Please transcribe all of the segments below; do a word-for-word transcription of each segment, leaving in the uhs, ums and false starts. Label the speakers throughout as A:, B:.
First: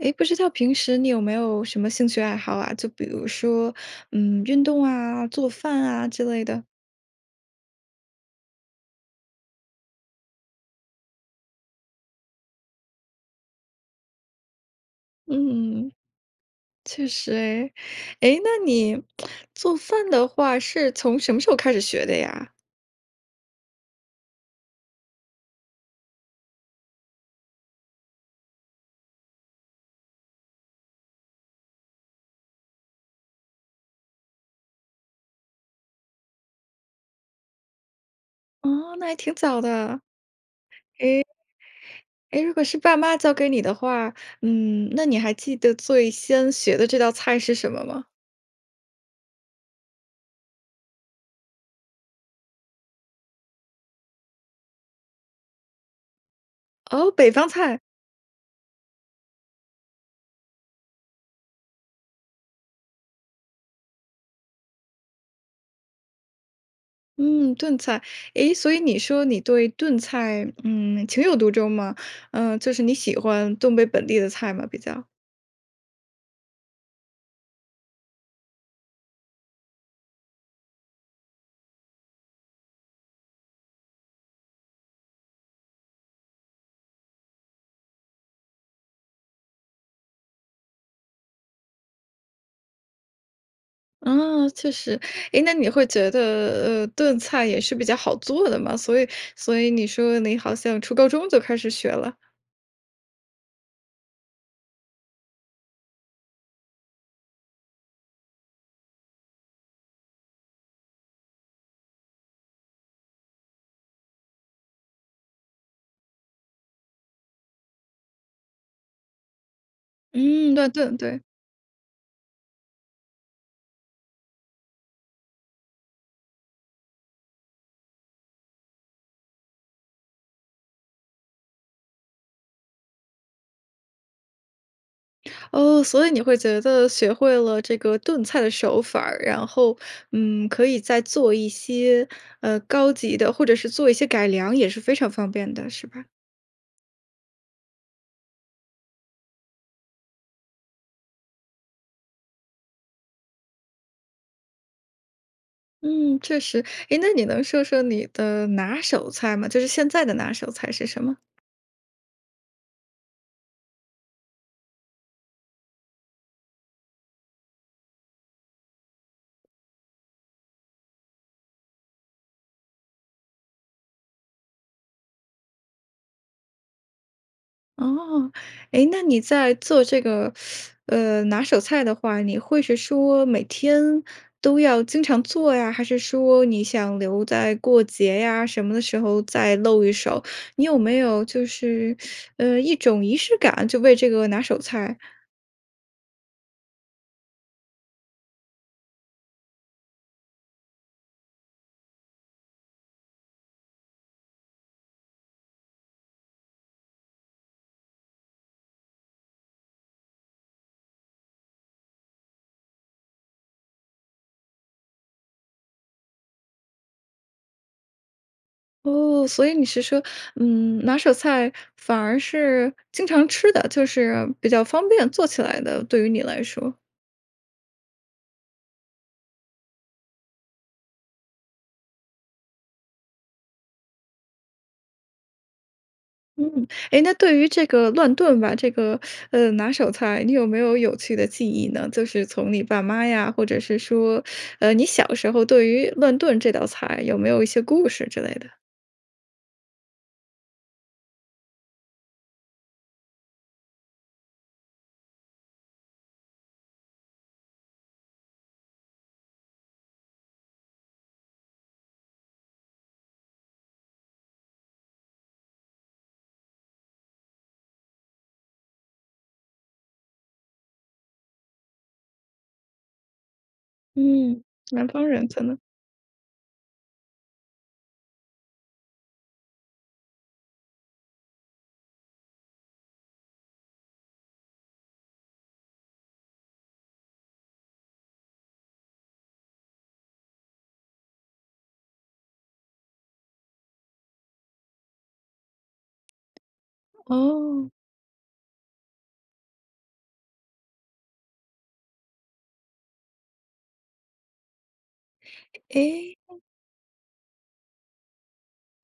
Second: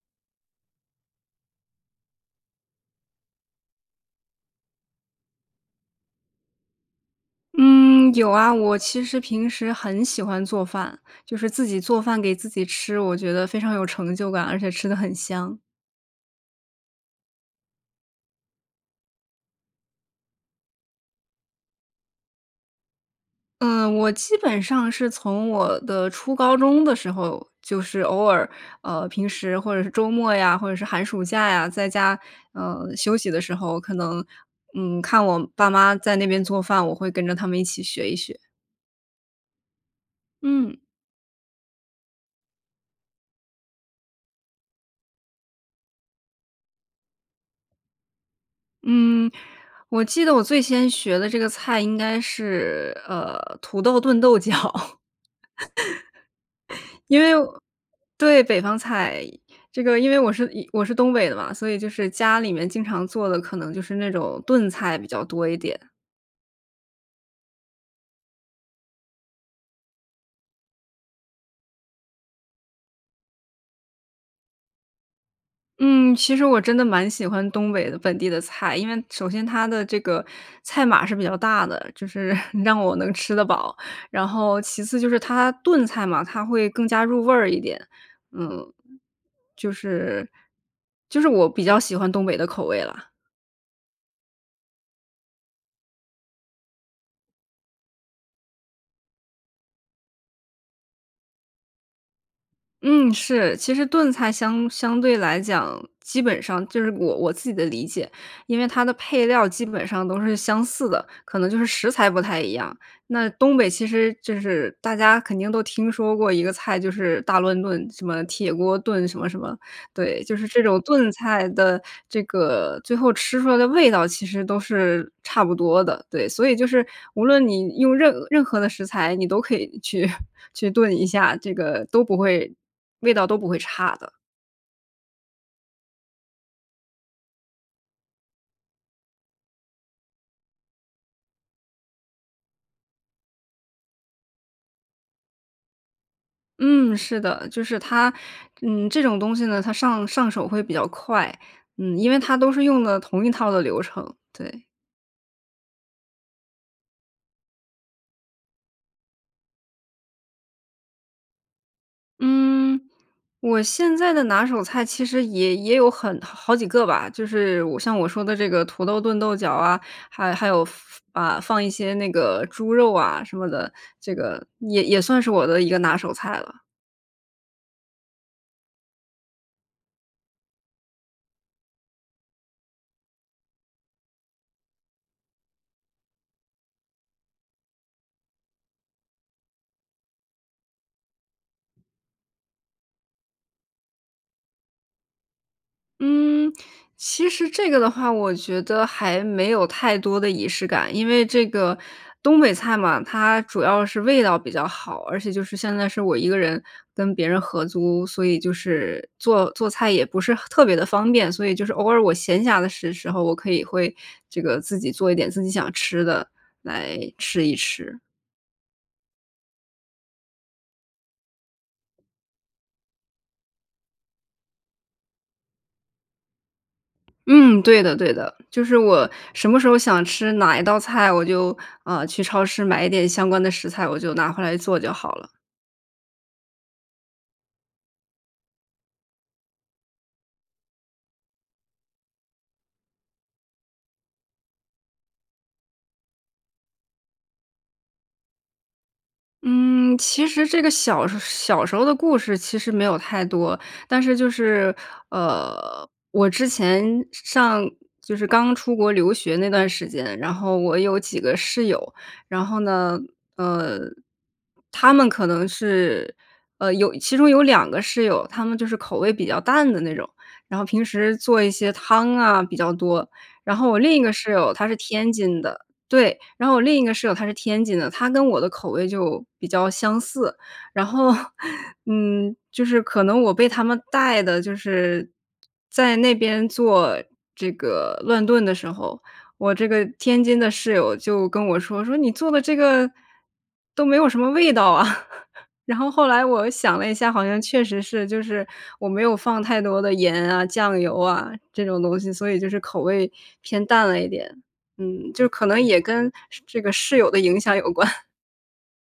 A: 诶，不知道平时你有没有什么兴趣爱好啊，就比如说，嗯，运动啊、做饭啊之类的？
B: 嗯，有啊。我其实平时很喜欢做饭，就是自己做饭给自己吃，我觉得非常有成就感，而且吃得很香。
A: 嗯，确实哎。诶，那你 做饭的话，是从什么时候开始学的呀？
B: 嗯，我基本上是从我的初高中的时候，就是偶尔，呃，平时或者是周末呀，或者是寒暑假呀，在家，嗯，休息的时候，可能，嗯，看我爸妈在那边做饭，我会跟着他们一起学一学。
A: 哦，那还挺早的。
B: 嗯。
A: 诶，诶如果是爸妈教给你的话，嗯，那你还记得最先学的这道菜是什么吗？
B: 嗯，我记得我最先学的这个菜应该是，呃，土豆炖豆角。
A: 哦，
B: 因
A: 北
B: 为，
A: 方菜。
B: 对，北方菜。这个因为我是一我是东北的嘛，所以就是家里面经常做的可能就是那种炖菜比较多一点。
A: 嗯，炖菜，诶，所以你说你对炖菜，嗯，情有独钟嘛，嗯，就是你喜欢东北本地的菜吗？比较。
B: 嗯，其实我真的蛮喜欢东北的本地的菜，因为首先它的这个菜码是比较大的，就是 让我能吃得饱，然后其次就是它炖菜嘛，它会更加入味儿一点。嗯，就是就是我比较喜欢东北的口味啦。
A: 啊，确实。诶，那你会觉得，呃，炖菜也是比较好做的吗？所以所以你说你好像初高中就开始学了？
B: 嗯，是，其实炖菜相相对来讲，基本上就是我我自己的理解，因为它的配料基本上都是相似的，可能就是食材不太一样。那东北其实就是大家肯定都听说过一个菜，就是大乱炖，什么铁锅炖什么什么，对，就是
A: 嗯，
B: 这
A: 乱
B: 种
A: 炖，
B: 炖
A: 对。
B: 菜的这个最后吃出来的味道其实都是差不多的。对，所以就是无论你用任任何的食材，你都可以去 去炖一下，这个都不会味道都不会差的。
A: 哦，所以你会觉得学会了这个炖菜的手法儿，然后，嗯，可以再做一些，呃，高级的或者是做一些改良也是非常方便的，是吧？
B: 嗯，是的，就是它，嗯，这种东西呢，它上上手会比较快，嗯，因为它都是用的同一套的流程，对。
A: 嗯，确实，哎，那你能说说你的拿手菜吗？就是现在的拿手菜是什么？
B: 嗯，我现在的拿手菜其实也也有很好几个吧，就是我像我说的这个土豆炖豆角啊，还还有放啊，放一些那个猪肉啊什么的，这个也也算是我的一个拿手菜了。
A: 哦，哎，那你在做这个，呃，拿手菜的话，你会是说每天都要经常做呀？还是说你想留在过节呀什么的时候再露一手？你有没有就是 呃，一种仪式感，就为这个拿手菜？
B: 嗯，其实这个的话，我觉得还没有太多的仪式感。因为这个，东北菜嘛，它主要是味道比较好，而且就是现在是我一个人跟别人合租，所以就是，做做菜也不是很特别地方便。所以就是偶尔我闲暇的时时候，我可以会，这个自己做一点自己想吃的，来吃一吃。
A: 哦，所以你是说，嗯，拿手菜反而是经常吃的，就是比较方便做起来的，对于你来说。
B: 嗯，对的对的，就是我什么时候想吃哪一道菜，我就，呃，去超市买一点相关的食材，我就拿回来做就好了。
A: 嗯，诶，那对于这个乱炖吧，这个，呃，拿手菜，你有没有有趣的记忆呢？就是从你爸妈呀，或者是说，呃，你小时候对于乱炖这道菜有没有一些故事之类的？
B: 嗯，其实这个小时小时候的故事其实没有太多。但是就是，呃，我之前上就是刚出国留学那段时间，然后我有几个室友。然后呢，呃，她们可能是，呃，有其中有两个室友，她们就是口味比较淡的那种，然后平时做一些汤啊比较多，然后我另一个室
A: 嗯，
B: 友，她是
A: 南方
B: 天
A: 人
B: 津
A: 可能。
B: 的，对，然后我另一个室友，她是天津的，她跟我的口味就比较相似。然后，嗯，就是可能我被她们带的就是，在那边做这个乱炖的时候，我这个天津的室友就跟我说，说你做的这个，都没有什么味道啊，然后后来我想了一下，好像确
A: 哦。
B: 实是，就是我没有放太多的盐啊、酱油啊，这种东西，所以就是口味偏淡了一点。嗯，就可能也跟
A: 诶。
B: 这个室友的影响有关。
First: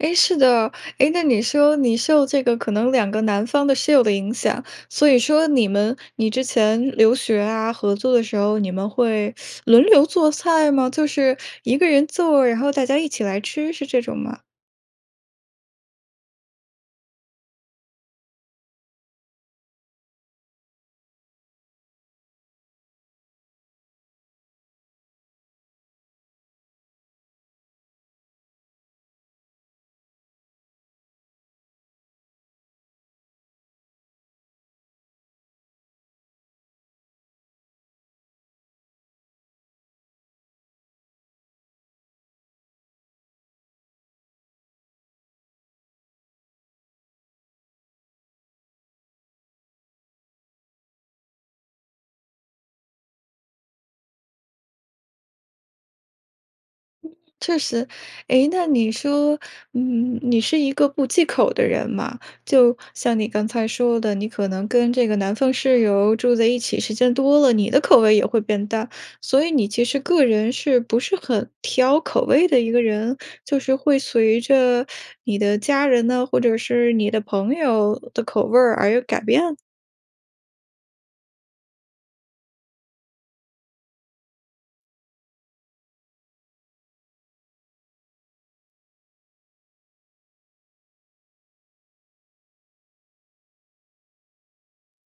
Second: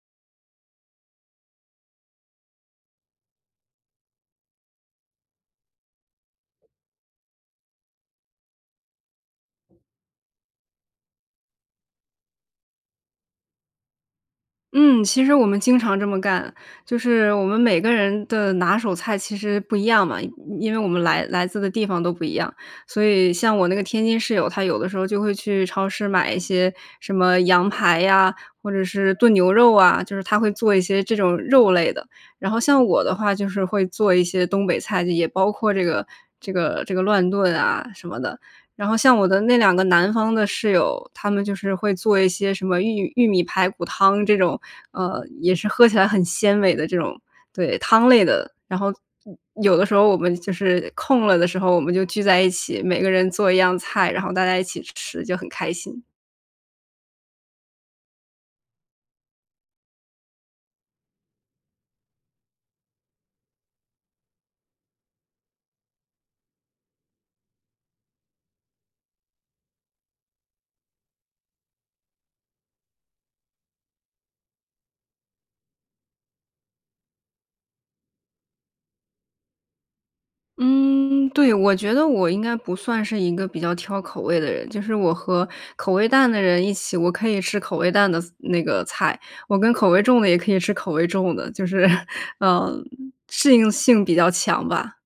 A: 哎，是的。诶，那你说你受这个可能两个南方的室友的影响，所以说你们你之前留学啊、合租的时候，你们会 轮流做菜吗？就是一个人做，然后大家一起来吃，是这种吗？
B: 嗯，其实我们经常这么干。就是我们每个人的拿手菜其实不一样嘛，因因为我们来来自的地方都不一样。所以像我那个天津室友，他有的时候就会去超市买一些什么羊排呀，或者是炖牛肉啊，就是他会做一些这种肉类的。然后像我的话，就是会做一些东北菜，就也包括这个，这个，这个乱炖啊什么的。然后像我的那两个南方的室友，他们就是会做一些什么玉玉米排骨汤这种，呃，也是喝起来很鲜美的这种，对，汤类的。然后有有的时候我们就是空了的时候，我们就聚在一起，每个人做一样菜，然后大家一起吃，就很开心。
A: 确实。诶，那你说，嗯，你是一个不忌口的人嘛，就像你刚才说的，你可能跟这个南方室友住在一起时间多了，你的口味也会变淡，所以你其实个人是不是很挑口味的一个人？就是会随着你的家人呢，或者是你的朋友的口味儿而有改变？
B: 嗯，对。我觉得我应该不算是一个比较挑口味的人。就是我和口味淡的人一起，我可以吃口味淡的菜那个菜，我跟口味重的也可以吃口味重的，就是 呃，适应性比较强吧。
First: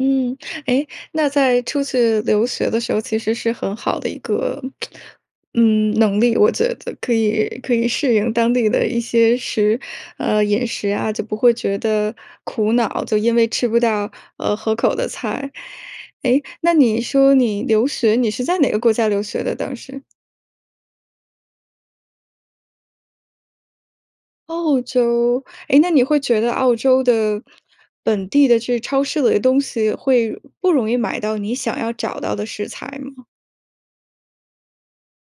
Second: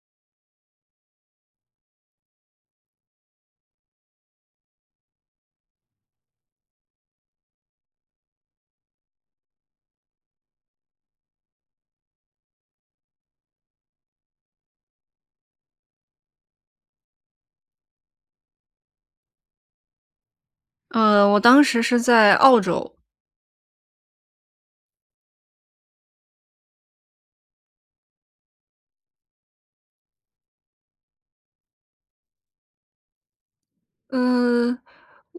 A: 嗯，诶，那在出去留学的时候，其实是很好的一个 嗯，能力，我觉得可以可以适应当地的一些食呃，饮食啊，就不会觉得苦恼，就因为吃不到，呃，合口的菜。诶，那你说你留学，你是在哪个国家留学的当时？
B: 呃，我当时是在澳洲。
A: 澳洲。诶，那你会觉得澳洲的本地的这超市里的东西，会不容易买到你想要找到的食材吗？
B: 嗯，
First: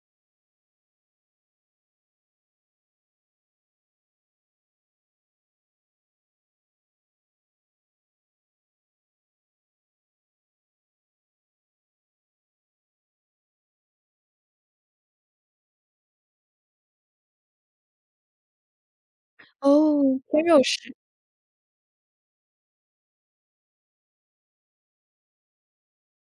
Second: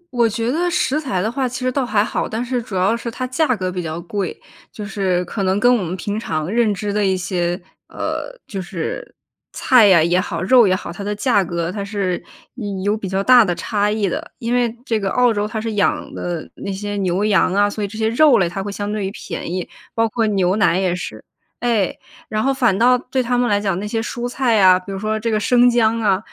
B: 我觉得食材的话其实倒还好，但是主要是它价格比较贵。就是可能跟我们平常认知的一些，呃，就是菜呀也好肉也好，它的价格它是有比较大的差异的。因为这个澳洲它是养的那些牛羊啊，所以这些肉类它会相对于便宜，
A: 哦，
B: 包括
A: 光
B: 牛
A: 肉
B: 奶
A: 食。
B: 也是。哎，然后反倒对他们来讲，那些蔬菜啊，比如说这个生姜啊，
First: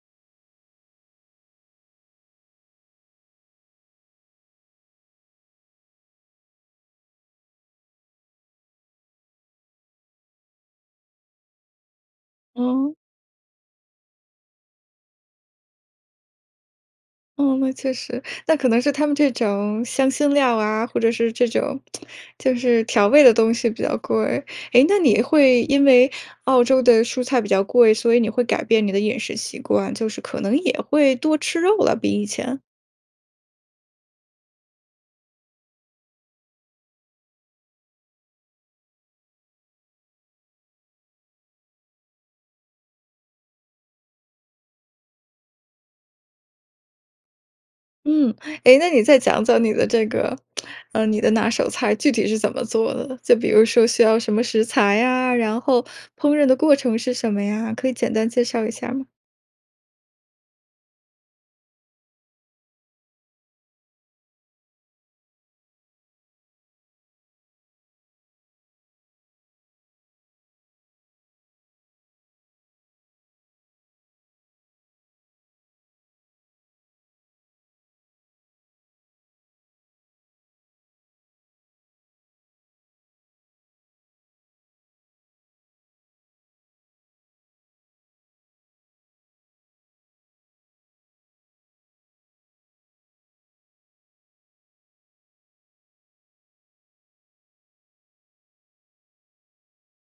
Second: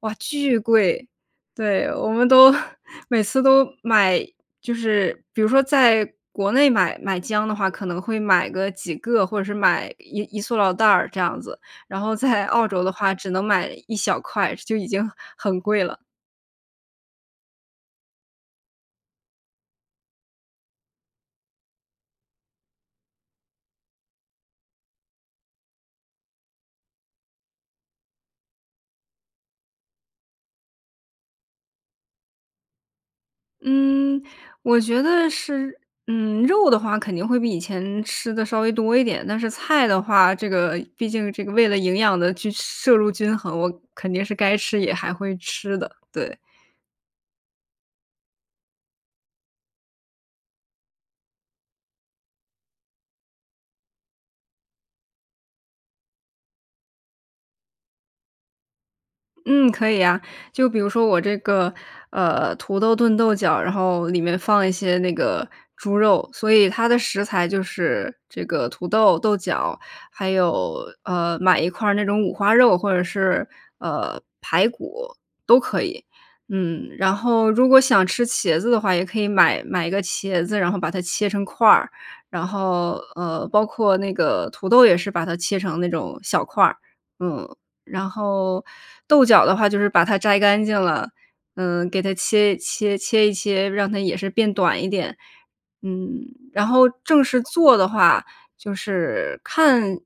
B: 哇，巨贵。对，我们都 每次都买，就是比如说在国内买买姜的话，可能会买个几个或者是买一一塑料袋儿这样子，然后在澳洲的
A: 嗯。
B: 话只能买一小块，就已经很贵了。
A: 嗯，那确实，那可能是他们这种香辛料啊，或者是这种 就是调味的东西比较贵。诶，那你会因为澳洲的蔬菜比较贵，所以你会改变你的饮食习惯，就是可能也会多吃肉了，比以前？
B: 嗯，我觉得是，嗯，肉的话肯定会比以前吃得稍微多一点，但是菜的话，这个毕竟这个为了营养的均摄入均衡，我肯定是该吃也还会吃的，对。
A: 嗯，诶，那你再讲讲你的这个，呃，你的拿手菜，具体是怎么做的？就比如说需要什么食材呀，然后烹饪的过程是什么呀，可以简单介绍一下儿吗？
B: 嗯，可以呀。就比如说我这个，呃，土豆炖豆角，然后里面放一些那个猪肉，所以它的食材就是这个土豆、豆角，还有，呃，买一块儿那种五花肉，或者是，呃，排骨都可以，嗯。然后，如果想吃茄子的话，也可以买买个茄子，然后把它切成块儿。然后，呃，包括那个土豆也是把它切成那种小块儿，嗯。然后豆角的话就是把它摘干净了，嗯，给它切一切切一切，让它也是变短一点，嗯。然后正式做的话就是看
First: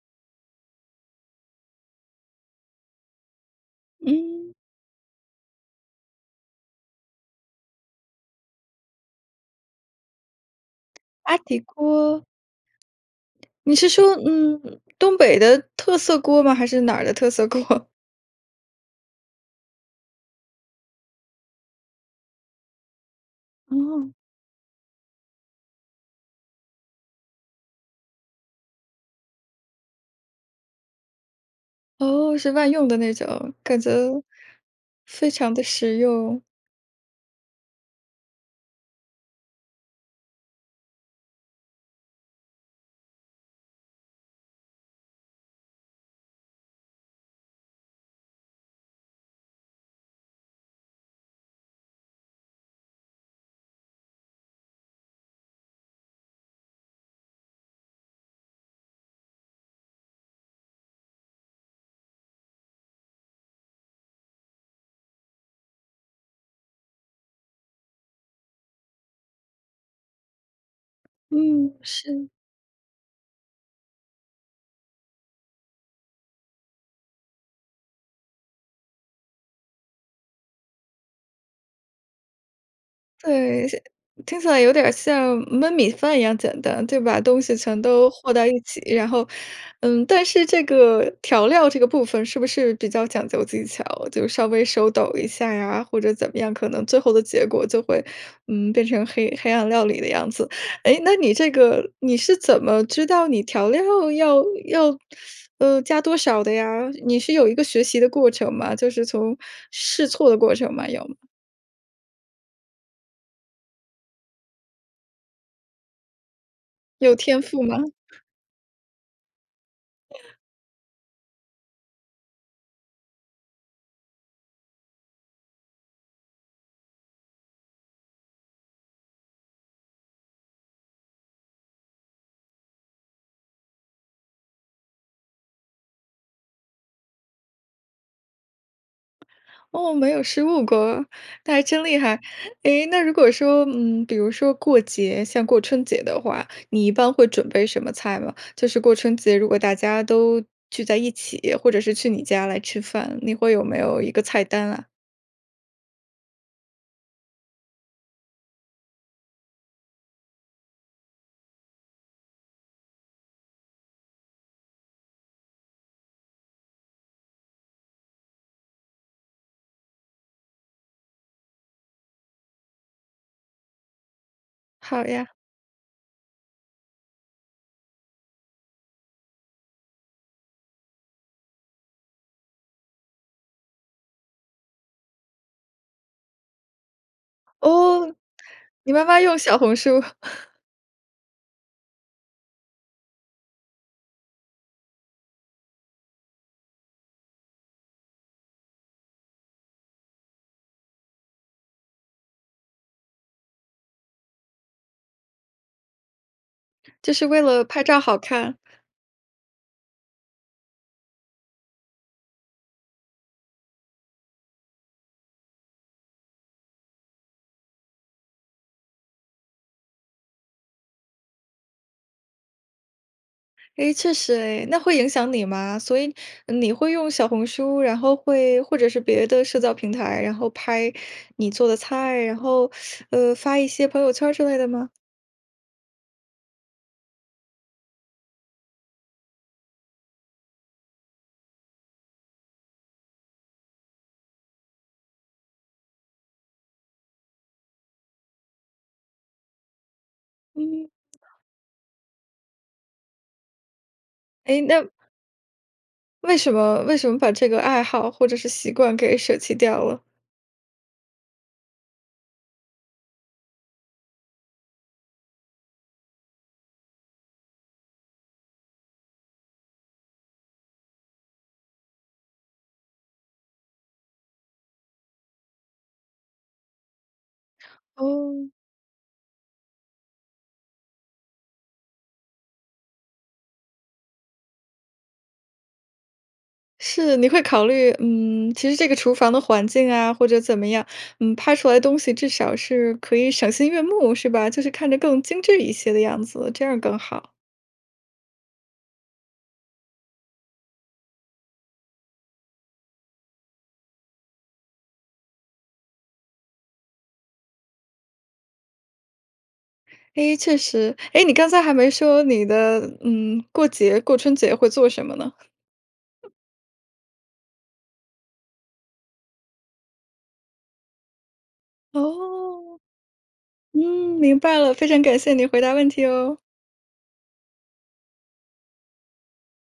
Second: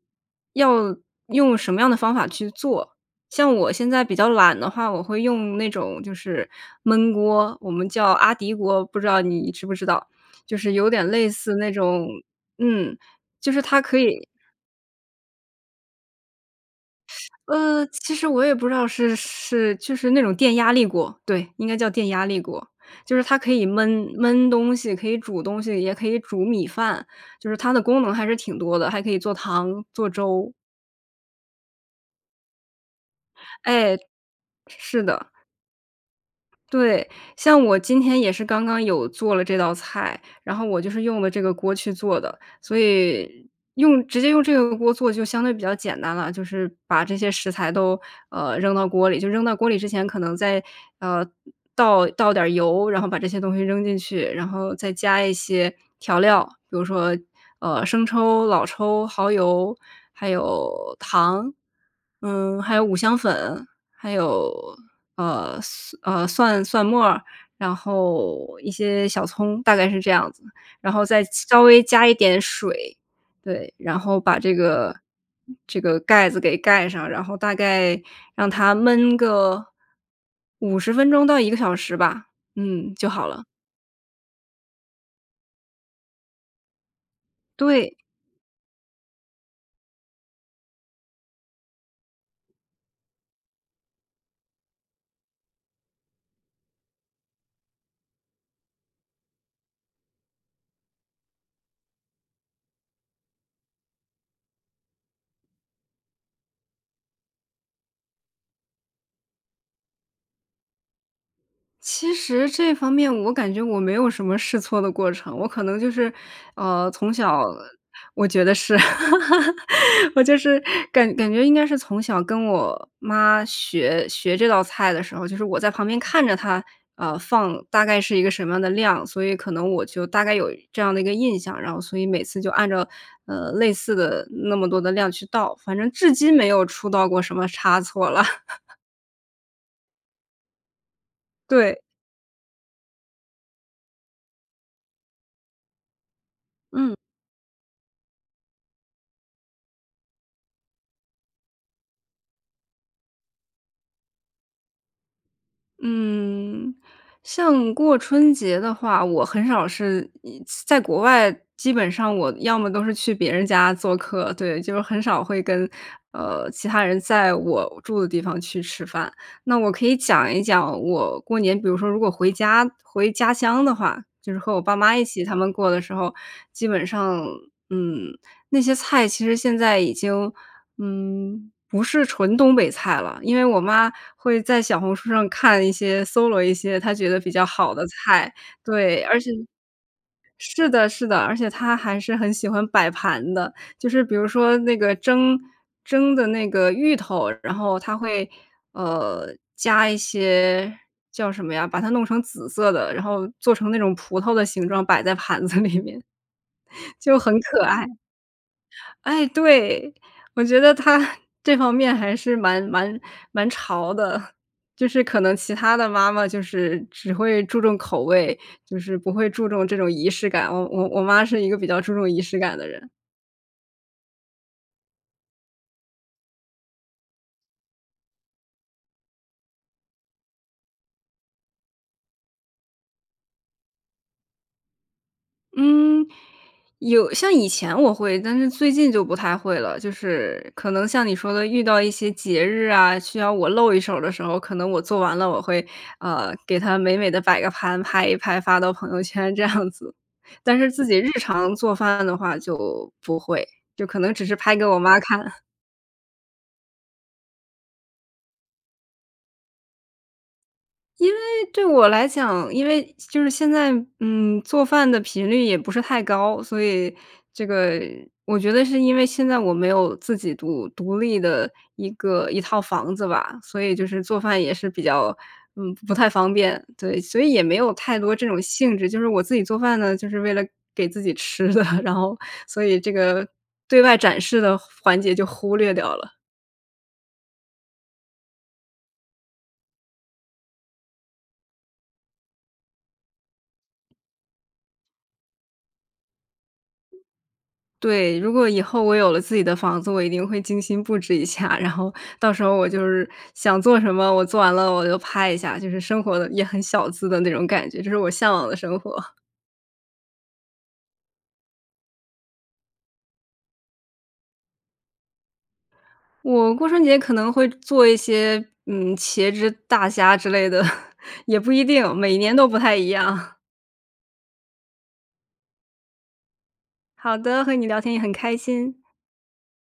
B: 要用什么样的方法去做，像我现在比较
A: 嗯。
B: 懒的话，我会用那种就是焖锅，我们叫阿迪锅，不知道你知不知道，就是有点类
A: 阿
B: 似
A: 迪
B: 那种，
A: 锅。
B: 嗯，就是
A: 你
B: 它
A: 是
B: 可
A: 说，
B: 以
A: 嗯，东北的特色锅吗？还是哪儿的特 色
B: 呃，
A: 锅？
B: 其实我也不知道是是就是那种电压力锅，对，应该叫电压力锅，就是它可以焖
A: 哦。
B: 焖东西，可以煮东西，也可以煮米饭，就是它的功能还是挺多的，还可以做汤、做粥。
A: 哦，是万用的那种，感觉
B: 哎。是的。
A: 非常地实用。
B: 对，像我今天也是刚刚有做了这道菜，然后我就是用了这个锅去做的。所以，用直接用这个锅做就相对比较简单啦，就是，把这些食材都，呃，扔到锅里，就扔到锅里之前可能再，呃，倒倒点儿油，然后把这些东西扔进去。然后再加一些调料，比如说，呃，生抽、老抽、耗油，还有，糖，嗯，还有五香粉，还有，呃蒜，呃，蒜蒜末儿，然后，一些小葱，大概是这样子，然后再稍
A: 嗯，
B: 微加一
A: 是。
B: 点水。对，然后把这个这个盖子给盖上，然后大概让它焖个，五十分钟到一个小时吧，嗯，就好了。
A: 对，像听起来有点儿像焖米饭一样简单，就把东西全
B: 对。
A: 都和在一起，然后，嗯，但是这个调料这个部分是不是比较讲究技巧，就稍微手抖一下呀，或者怎么样，可能最后的结果就会，嗯，变成黑黑暗料理的样子。诶，那你这个你是怎么知道你调料要要，呃，加多少的呀？你是有一个学习的过程吗？就是从试错的过程吗，有吗？
B: 其实这方面我感觉我没有什么试错的过程，我可能就是，呃，从
A: 有天
B: 小
A: 赋吗？
B: 我觉得是。我就 是感感觉应该是从小跟我妈学学这道菜的时候，就是我在旁边看着她，啊，放大概是一个什么样的量，所以可能我就大概有这样的一个印象。然后所以每次就按照，呃，类似的那么多的量去倒，反正至今没有出到过什么差错啦。
A: 哦，没有失误过，那还
B: 对。
A: 真厉害。诶，那如果说，嗯，比如说过节，像过春节的话，你一
B: 嗯。
A: 般会准备什么菜吗？就是过春节，如果大家都，聚在一起，或者是去你家来吃饭，你会有没有一个菜单啊？
B: 嗯。像过春节的话，我很少是嗯，在国外，基本上我要么都是去别人家做客。对，就是很少会跟，呃，其他人在我住的地方去吃饭。那我可以讲一讲我过年，比如说如果回家回家乡的话，就是和我爸妈一
A: 好
B: 起
A: 呀。
B: 他们过的时候，基本上，嗯，那些菜其实现在已经，嗯，不是纯东北菜了。因为我妈会在小红书上看一些，搜罗一些她觉得比较好的
A: 哦，
B: 菜。
A: 你
B: 对，
A: 妈
B: 而
A: 妈
B: 且
A: 用小红书。
B: 是的，是的，而且她还是很喜欢摆盘的。就是比如说那个蒸蒸的那个芋头，然后她会，呃，加一些叫什么呀，把它弄成紫色的，然后做成那种葡萄的形状，摆在盘子里面。
A: 就
B: 就
A: 是
B: 很
A: 为
B: 可
A: 了拍
B: 爱，
A: 照好看。
B: 哎，对，我觉得她，这方面还是蛮蛮蛮潮的。就是可能其他的妈妈就是只会注重口味，就是不会注重这种仪式感，我我我妈是一个比较注重仪式感的人。
A: 诶确实诶，那会影响你吗？所以呃你会用小红书，然后会或者是别的社交平台，然后拍你做的菜，然后 呃，发一些朋友圈儿之类的吗？
B: 嗯，有像以前我会，但是最近就不太会了。就是可能像你说的遇到一些节日啊，需要我露一手儿的时候，可能我做完了，我会，呃，给它美美地摆个盘，拍一拍发到朋友圈这样子。但是自
A: 嗯。
B: 己日常做饭的话就不会，就可能只是拍
A: 诶
B: 给我
A: 那
B: 妈看。
A: 为什么？为什么把这个爱好或者是习惯给舍弃掉了？
B: 因为对我来讲因为就是现在，嗯，做饭的频率也不是太高，所以这个我觉得是因为现在我没有自己独独立的一个一套房子吧。所以就是做饭也是比较，嗯，不太方便，对，所以也没有太多这种
A: 哦。
B: 兴致。就是我自己做饭呢，就是为了给自己吃的，然后所以这个对外展示的环节就忽略掉了。
A: 是，你会考虑，嗯，其实这个厨房的环境啊或者怎么样，嗯，拍出来东西至少是可以赏心悦目是吧？就是看着更精致一些的样子，这样儿更好。
B: 对。如果以后我有了自己的房子，我一定会精心布置一下，然后到时候我就是想做什么我做完了我就拍一下，就是生活得也很小资的那种感觉，这是我向往的生活。
A: 诶确实。诶你刚才还没说你的嗯，过节过春节会做什么呢？
B: 我过春节可能会做一些嗯茄汁大虾之类的，也不一定，每年都不太
A: 哦，
B: 一样。
A: 嗯，明白了。非常感谢你回答问题哦。
B: 好的，和你聊天也很开心。